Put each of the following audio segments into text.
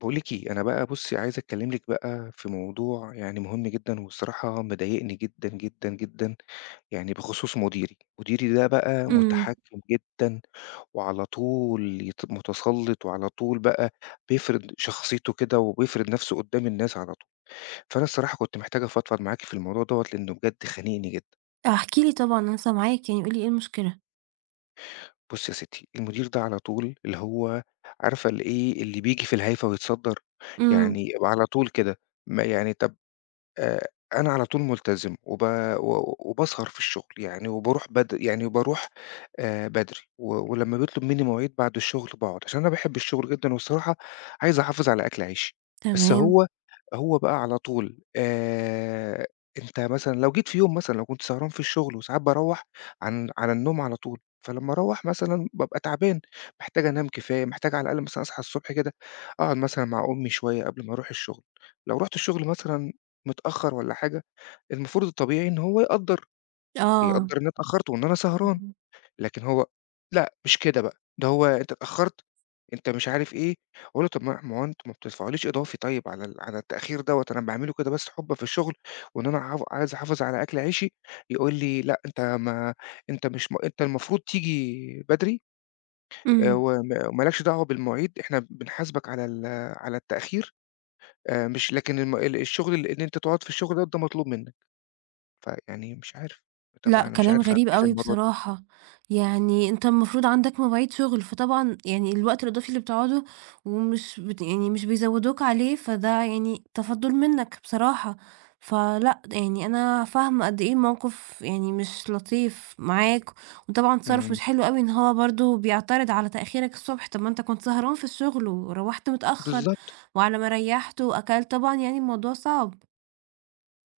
باقول لِك إيه، أنا بقى بُصّي، عايز أكلّم لِك بقى في موضوع يعني مهم جدًا، وبصراحة مضايقني جدًا، جدًا، جدًا يعني بخصوص مديري، مديري ده بقى إمم. متحكّم جدًا، وعلى طول يت متسلّط وعلى طول بقى بيفرِض شخصيتُه كده، وبيفرد نفسُه قُدّام الناس على طول، فأنا الصراحة كنت محتاج أفضفض معاكِ في الموضوع دوَّة لأنه بجد خانقني جدًا. احكِ لي طبعًا، أنا سامعاك قُل لي إيه المشكلة؟ بُصّي يا ستي، المدير ده على طول اللي هو عارفة الإيه اللي بييجي في الهايفة ويتصدّر؟ إمم. يعني وعلى طول كده ما يعني طَب آآ، أنا على طول ملتزم وب و وباسهر في الشغل يعني، وبارُوح بدر يعني وبارُوح آآ، بدري ولمّا بيطلُب مني مواعيد بعد الشغل باقعد، عشان أنا باحب الشغل جدًا وبصراحة عايز أحافظ على أكل عيشي، بس تمام. هو، هو بقى على طول آآ، أنت مثلًا لو جيت في يوم مثلًا لو كنت سهران في الشغل وساعات باروّح عن على النوم على طول، فلمّا أروّح مثلًا بابقى تعبان، محتاج أنام كفاية، محتاج على الأقل مثلًا أصحى الصبح كده أقعد مثلًا مع أمي شوية قبل ما أرُوح الشغل، لو رحُت الشغل مثلًا متأخّر والَّا حاجة، المفروض الطبيعي إن هو يقدّر، آه، يقدّر إن أنا اتأخّرت، وإن أنا سهران، اهم. لكن هو لأ مش كده بقى ده هو أنت اتأخّرت، أنت مش عارف إيه، أقول له طَب ما هو ماهو أنتم ما بتدفعوليش إضافي طيب على ال على التأخير دوَّة، أنا باعملُه كده بس حبًا في الشغل، وإن أنا ع عايز أحافظ على أكل عيشي، يقول لي لأ أنت ما أنت مش أنت المفروض تيجي بدري، آآ، إمم. و وما مالكش دعوة بالمواعيد، إحنا بنحاسبك على ال على التأخير آآ، مش لكن الم ال الشغل اللي إن أنت تقعد في الشغل ده مطلوب منك، فيعني مش عارف طَب لأ، أنا مش كلام عارف أعمل غريب إيه في أوي الموضوع ده. بصراحة، يعني أنت المفروض عندك مواعيد شغل، فطبعًا يعني الوقت الإضافي اللي بتقعده ومش بت يعني مش بيزوّدوك عليه فده يعني تفضُّل منك بصراحة، ف لأ يعني أنا فاهمة قد إيه موقف يعني مش لطيف معاك، وطبعًا تصِرُّف إمم. مش حلو أوي إن هو برضه بيعترض على تأخيرك الصبح، طَب ما أنت كنت سهران في الشغل، وروّحت متأخّر بالضبط. وعلى ما ريّحت وأكلت، طبعًا يعني الموضوع صعب.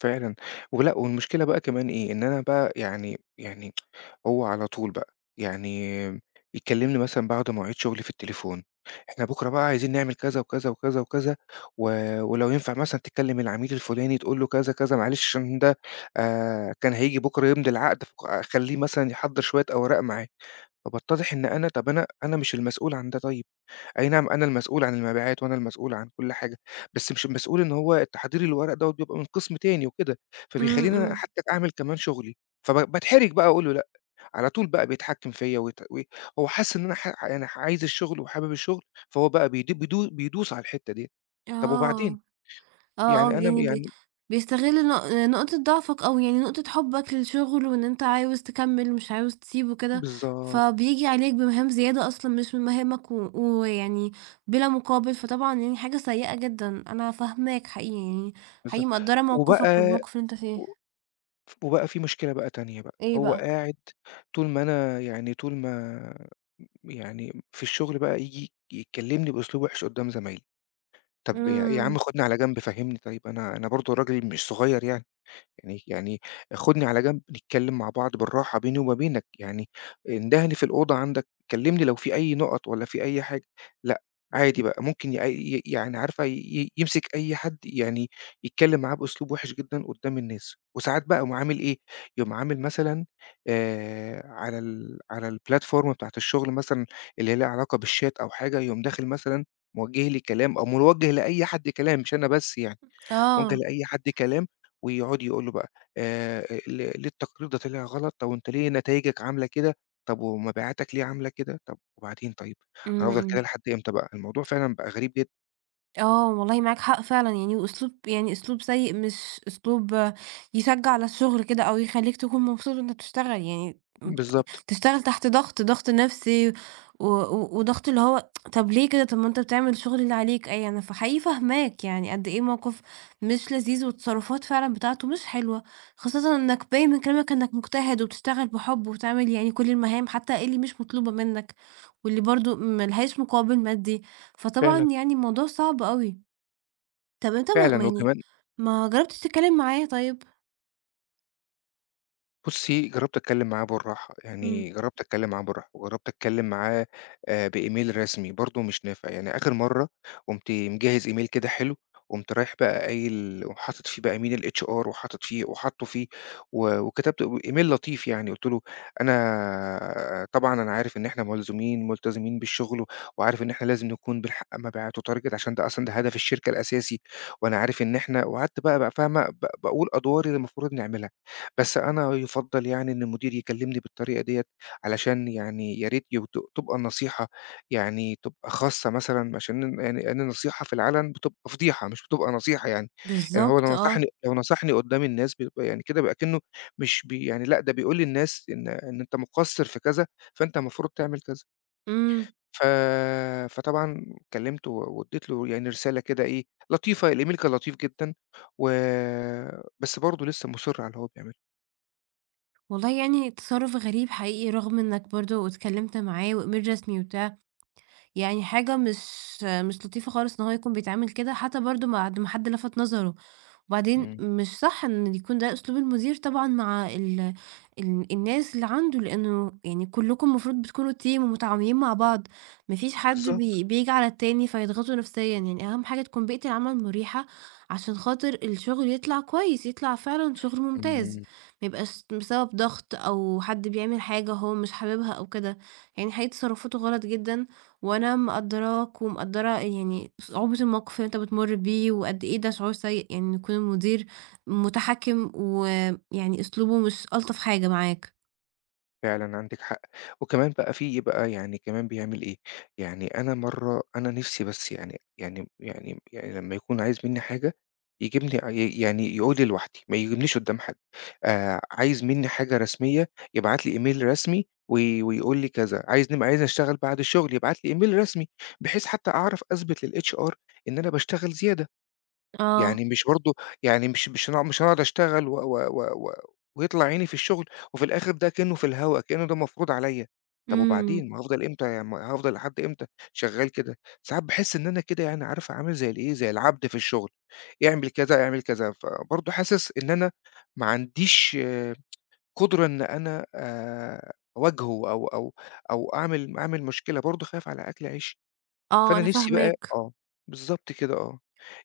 فعلًا، ولأ والمشكلة بقى كمان إيه، إن أنا بقى يعني يعني هو على طول بقى، يعني يكلِّمني مثلًا بعد مواعيد شغلي في التليفون، "إحنا بُكرة بقى عايزين نعمل كذا وكذا، وكذا، وكذا و ولو ينفع مثلًا تكلِّم العميل الفُلاني تقول له كذا، كذا، معلش عشان ده آآ، كان هييجي بُكرة يمضي العقد ف خليّه مثلًا يحضّر شوية أوراق معاه." فباتضّح إن أنا طَب أنا أنا مش المسؤول عن ده طيب، أي نَعَم أنا المسؤول عن المبيعات وأنا المسؤول عن كل حاجة، بس مش المسؤول إن هو تحضير الورق دوّة بيبقى من قسم تاني وكده، إمم، فبيخليني أنا إمم. حتى أعمل كمان شغلي، فب باتحرِج بقى أقول له لأ، على طول بقى بيتحكِّم فيّا ويت وي هو حاسس إن أنا ح يعني ح عايز الشغل وحابب الشغل، فهو بقى بيد بيدو بيدوس على الحتة دي، طَب وبعدين؟ آه، آه، آه يعني أنا يعني ب يعني بيستغل نق نقطة ضعفك أو يعني نقطة حبك للشغل وإن أنت عاوز تكمّل مش عاوز تسيبُه وكده، بالضبط. فبييجي عليك بمهام زيادة أصلًا مش من مهامك و ويعني بلا مقابل، فطبعًا يعني حاجة سيئة جدًا. أنا فاهماك حقيقي يعني، حقيقي بالضبط، مقدّرة موقفك وبقى والموقف اللي أنت و فيه. ف وبقى في مشكلة بقى تانية بقى، إيه هو بقى؟ قاعد طول ما أنا يعني طول ما م يعني في الشغل بقى ييجي يكّلمني بأسلوب وِحِش قُدّام زمايلي، طَب يا يا عم إمم. خُدني على جنب فهمّني طيب، أنا أنا برضه راجل مش صغير يعني يعني يعني خُدني على جنب، نتكلم مع بعض بالراحة بيني وما بينك، يعني اندهني في الأوضة عندك، كلّمني لو في أي نُقَط والَّا في أي حاجة، لأ، عادي بقى ممكن ي ي يعني عارفة ي يمسك أي حد يعني يتكلم معاه بأسلوب وِحِش جدًا قُدّام الناس، وساعات بقى يقوم عامل إيه، يقوم عامل مثلًا آآ، على ال على الplatform بتاعة الشغل مثلًا اللي هي ليها علاقة بالchat أو حاجة يقوم داخل مثلًا موجّه لي كلام أو موجّه لأي حد كلام مش أنا بس يعني، موجّه آه. لأي حد كلام، ويقعد يقول له بقى آآ، آآ، "لي ليه التقرير ده طلع غلط؟ طَب وأنت ليه نتايجك عاملة كده؟ طَب ومبيعاتك ليه عاملة كده؟" طَب وبعدين طيب، أنا إمم، هافضل كده إمم. لحد إمتى بقى؟ الموضوع فعلًا بقى غريب جدًا. آه، والله معاك حق فعلًا، يعني وأسلوب يعني أسلوب سيِّئ، مش أسلوب يشجِّع على الشغل كده، أو يخلِّيك تكون مبسوط وأنتَ بتشتغَل، يعني ابت بالضبط. بتشتغَل تحت ضغط، ضغط نفسي و و وضغط اللي هو طَب ليه كده؟ طَب ما أنتَ بتعمل الشغل اللي عليك، إيه يعني؟ فحقيقي فاهِماك يعني، قد إيه موقف مش لذيذ، والتصرفات فعلًا بتاعته مش حلوة، خاصةً إنَّك بايِن من كلامَك إنَّك مجتهِد وبتشتغَل بحب وبتعمل يعني كل المهام، حتى اللي مش مطلوبة منَّك، واللي برضه ما لهاش مقابِل مادي. فطبعًا فعلًا. يعني الموضوع صعب أوي. طب أنت ما ما فعلًا، يعني وكمان ما جرَّبتِش تتكلَّم معاه طيب؟ بُصي، جرَّبت أتكلَّم معاه بالراحة، يعني امم. جرَّبت أتكلَّم معاه بالراحة، وجرَّبت أتكلَّم معاه آآ، بemail رسمي برضه، مش نافع. يعني. آخِر مرَّة قُمت مجهِّز email كده حلو، قُمت رايِح بقى قايِل وحاطط فيه بقى email الHR وحاطط فيه وحاطِّه فيه، و وكتبت و email لطيف يعني. قُلت له: "أنا طبعًا أنا عارف إن إحنا ملزومين، ملتزِمين بالشغل و وعارف إن إحنا لازِم نكون بنحقّق مبيعات و target، عشان ده أصلًا هدف الشركة الأساسي، وأنا عارِف إن إحنا" وقعدت بقى بقى فاهمة؟ ب باقول أدوار اللي المفروض نعملها. بس أنا يُفضَّل يعني إن المدير يكلِّمني بالطريقة ديَّة، علشان يعني يا ريت يب تب تبقى النصيحة يعني تبقى خاصَّة مثلًا، عشان ن يعني أنا النصيحة في العلَن بتبقى فضيحة مش بتبقى نصيحة يعني. يعني هو بالضبط، لو آه. نصحني لو نصَحني قُدَّام الناس، بيبقى يعني كده بيبقى كأنه مش بي يعني لأ، ده بيقول للناس إن إن أنتَ مُقصّر في كذا، فأنتَ المفروض تعمل كذا. امم. ف فطبعًا كلَّمته، و وإدِّيت له يعني رسالة كده إيه، لطيفة، الemail كان لطيف جدًا، و بس برضه لسَّه مُصِر على اللي هو بيعمله. والله يعني تصرف غريب حقيقي، رغم إنك برضو اتكلمت معاه وemail رسمي وبتاع، يعني حاجه مش مش لطيفة خالص إن هو يكون بيتعامل كده، حتّى برضو بعد ما حد لفت نظره، وبعدين امم. مش صح إن يكون ده أسلوب المدير طبعًا مع ال ال الناس اللي عنده، لأنه يعني كلكم المفروض بتكونوا team ومتعاونين مع بعض، ما فيش حد بالضبط. بي بييجي على التاني فيضغطه نفسيًا يعني، أهم حاجه تكون بيئة العمل مُريحة عشان خاطر الشغل يطلع كويس، يطلع فعلًا شغل ممتاز، امم. ما يبقاش بسبب ضغط أو حد بيعمل حاجه هو مش حاببها أو كده، يعني حقيقي تصرفاته غلط جدًا، وأنا مقدراك ومقدّرة يعني صعوبة الموقف اللي أنت بتمر بيه، وقدّ إيه ده شعور سيء إن يكون المدير متحكم ويعني أسلوبه مش ألطف حاجه معاك. فعلًا عندِك حق، وكمان بقى في بقى يعني كمان بيعمل إيه، يعني أنا مَرّة أنا نِفسي بس يعني يعني يعني يعني لمّا يكون عايز مني حاجه، يجيبني ي يعني يقول لي لِوَحدِي، ما يقولّيش قدّام حد، آآ، عايز مني حاجه رسمية يبعت لي email رسمي، وي ويقول لي كذا، عايز نب عايز أشتغل بعد الشغل يبعت لي email رسمي بحيث حتّى أعرف أثبت للHR إن أنا باشتغل زيادة، آه. يعني مش برضو يعني مش مش هن مش أنا أقعد أشتغل و و و و ويطلع عيني في الشغل وفي الآخر ده كأنه في الهواء، كأنه ده مفروض عليّا، طيب إمم. وبعدين ما هافضل إمتى يم هافضل لحد إمتى شغال كده؟ ساعات باحس إن أنا كده يعني عارفه عامل زي الإيه زي العبد في الشغل، إعمل كذا، إعمل كذا، فبرضو حاسس إن أنا ما عنديش قدرة إن أنا آآ، أواجهُه أو أو أو أعمل أعمل مشكلة، برضو خايف على أكْل عيشي، آه فأنا أنا نِفسي بقى فاهماك. آه بالضبط كده آه،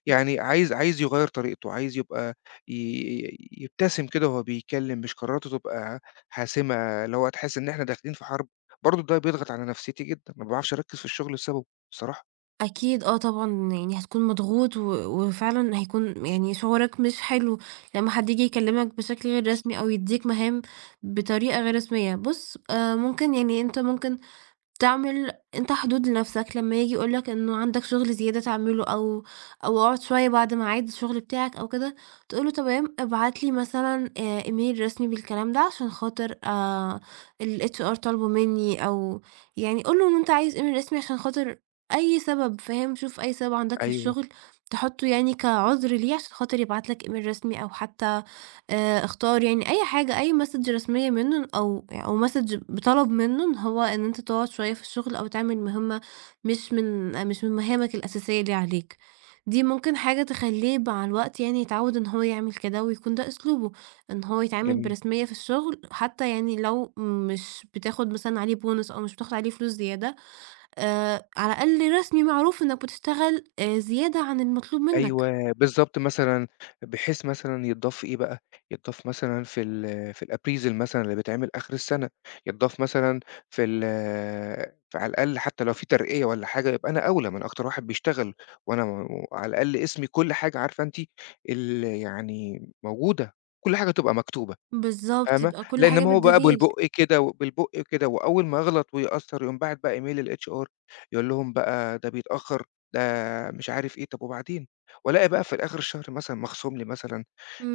يعني عايز عايز يغيّر طريقته، عايز يبقى ي ي يبتسم كده وهو بيكلّم، مش قراراته تبقى حاسمة اللي هو تحس إن إحنا داخلين في حرب، برضو ده بيضغط على نفسيتي جدًا، ما باعرفش أركّز في الشغل بسببه، صراحة. أكيد! آه طبعًا، يعني هتكون مضغوط و وفعلًا هيكون م يعني شعورك مش حلو، لمّا حد ييجي يكلّمك بشكل غير رسمي، أو يدّيك مهام بطريقة غير رسمية. بُص، آآ مُمكن، يعني أنت مُمكن، تعمل أنت حدود لنفسِك، لمّا ييجي يقول لك إنه عندك شغل زيادة تعمله، أو أو اقعد شوية بعد ميعاد الشغل بتاعك أو كده، تقول له: "تمام. ابعت لي مثلًا آآ إيميل رسمي بالكلام ده، عشان خاطر آآ الHR طالبه مني" أو يعني قُل له إن أنت عايز إيميل رسمي، عشان خاطر أي سبب، فاهم؟ شوف أي سبب عندك في أيوه. الشغل، تحُطُّه يعني كعذر ليه، عشان خاطر يبعت لك إيميل رسمي، أو حتّى آآ اختار يعني، أي حاجه، أي مسج رسمية منه أو أو Message بِطَلب منه هو، إن أنت تقعد شوية في الشغل، أو تعمل مهمة مش من مش من مهامك الأساسية اللي عليك، دي مُمكن حاجه تخلّيه مع الوقت يعني، يتعود إن هو يعمل كده، ويكون ده أسلوبه، إن هو يتعامل جميل. برسمية في الشغل، حتّى يعني لو مش بتاخد مثلًا عليه Bonus أو مش بتاخد عليه فلوس زيادة، آآ على الأقل رسمي، معروف إنّك بتشتغل آآ زيادة عن المطلوب منّك. أيوه، بالضبط مثلًا، بحيث مثلًا يتضاف في إيه بقى، يتضاف مثلًا في ال في الappraisal مثلًا اللي بيتعمل آخر السنة، يتضاف مثلًا في ال ف على الأقل حتّى لو في ترقيّة والّا حاجه، يبقى أنا أولى، ما أنا أكتر واحد بيشتغل، وأنا و على الأقل اسمي كل حاجه، عارفة أنتِ ال يعني موجودة، كل حاجه تبقى مكتوبة، بالضبط. فاهمة؟ يبقى كل لأن حاجة ما هو بقى بالدليل. بالبُقّ كده، وبالبُقّ كده، وأوّل ما أغلط، ويأثّر، يقوم باعت بقى إيميل للHR يقول لهم بقى، ده بيتأخر، ده مش عارف إيه، طَب وبعدين؟! وألاقي بقى في الآخر الشهر مثلًا، مخصوم لي مثلًا،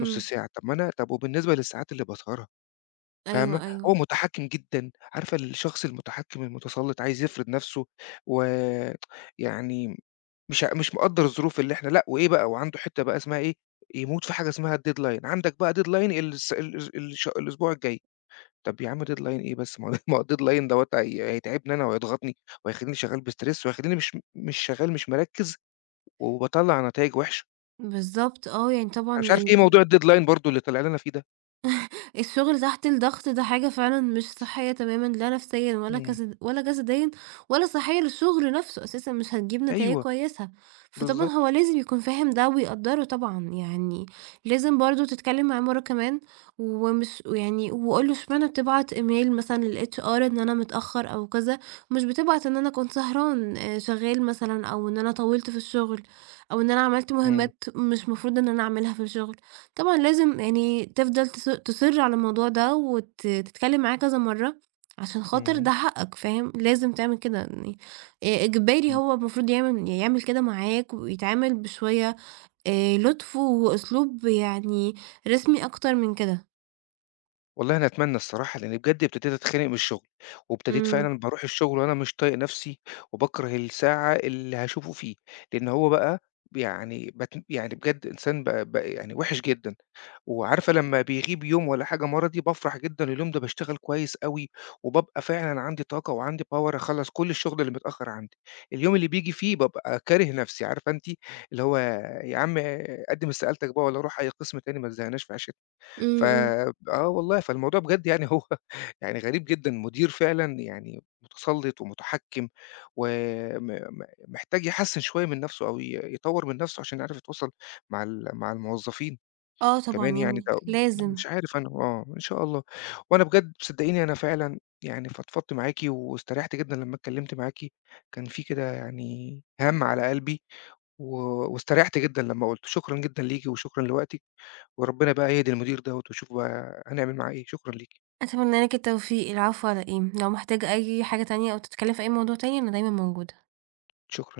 نُص ساعة، طَب ما أنا طَب وبالنسبة للساعات اللي باسهرها! فاهمة؟ أيوه، هو أيوه. مُتحكّم جدًا، عارفة الشخص المُتحكّم المُتسلّط، عايز يفرض نفسه و يعني مش آ مش مقدّر الظروف اللي إحنا لأ، وإيه بقى، وعنده حِتّة بقى اسمها إيه، يموت في حاجه اسمها الdeadline عندك بقى deadline ال الس الأس ال الش الأسبوع الجاي، طَب يا عم deadline إيه بس، ما هو ما هو الdeadline دَوّة هي هيتعبني أنا، وهيضغطني، وهيخلّيني شغال بstress وهيخلّيني مش م مش شغال مش مركّز، وباطَلّع نتايج وِحْشَة. بالضبط، آه، يعني طبعًا أنا مش عارف إيه الد موضوع الdeadline برضه اللي طلع لنا فيه ده؟ الشغل تحت الضغط ده حاجة فعلًا مش صحيَّة تمامًا، لا نفسيًا ولا إمم. كسد ولا جسديًا، ولا صحيَّة للشغل نفسه أساسًا، مش هتجيب نتايِج أيوه، كويِسة. فطبعًا بالضبط هو لازم يكون فاهم ده ويقدِّره، طبعًا. يعني لازم برضه تتكلَّم معاه مرَّة كمان، ومش ويعني وقل له: "اشمعنا بتبعَت email مثلًا للHR إن أنا متأخّر أو كذا، ومش بتبعَت إن أنا كنت سهران، آآ، شغَّال مثلًا، أو إن أنا طوَّلت في الشغل، أو إن أنا عملت إمم. مُهمَّات مش مفروض إن أنا اعملها في الشغل." طبعًا، لازم يعني تفضل تص تُصِر على الموضوع ده، وت تتكلَّم معاه كذا مرَّة، عشان خاطر إمم. ده حقَّك، فاهم؟ لازِم تعمل كده يعني، إ إجباري، إمم. هو المفروض يعمل يعمل كده معاك، ويتعامل بشوية آآ، لطف وأسلوب يعني، رسمي أكتر من كده. والله أنا أتمنَّى الصراحة، لإني بجد ابتدِيت أتخنَّق من الشغل، وابتدِيت إمم. فعلًا بارُوح الشغل وأنا مش طايِق نفسي، وباكرَه الساعة اللي هاشوفه فيه. لإن هو بقى بيعني بتم يعني بجد إنسان ب بقى يعني وحِش جدًا. وعارفة لمَّا بيغيب يوم والّا حاجة مَرضي، بافرح جدًا، اليوم ده باشتغَل كويِس أوي، وبابقى فعلًا عندي طاقة وعندي power، أخلَّص كل الشغل اللي متأخّر عندي. اليوم اللي بييجي فيه بابقى كاره نفسي. عارفة أنتِ، اللي هو: "يا عم آآ، قدِّم استقالتَك بقى، والّا رُوح أي قسم تاني، ما تزهِّقناش في عيشتنا." إمم، إمم. فب آه والله. فالموضوع بجد يعني، هو يعني غريب جدًا، مدير فعلًا يعني مُتسلِّط ومتحكم، وم م محتاج يحسِّن شوية من نفسه، أو ي يطوّر من نفسه، عشان يعرف يتواصل مع ال مع الموظَّفين. آه، طبعًا كمان يعني يعني ده و لازم. مش عارِف أنا، آه، إن شاء الله. وأنا بجد ب صدِّقيني، أنا فعلًا يعني فضفَضت معاكِ واستريِّحت جدًا لمَّا اتكلَّمت معاكِ. كان في كده يعني هَمّ على قلبي، و واستريِّحت جدًا لمَّا قُلِّته. شكرًا جدًا ليكِ وشكرًا لوقتِك، وربنا بقى يهدي المدير دوَّة، واشوف بقى هنعمل معاه إيه. شكرًا ليكِ. أتمنى لك التوفيق، العفو على إيه، لو محتاج أي حاجة تانية أو تتكلَّم في أي موضوع تاني، أنا دايمًا موجودة. شكرًا.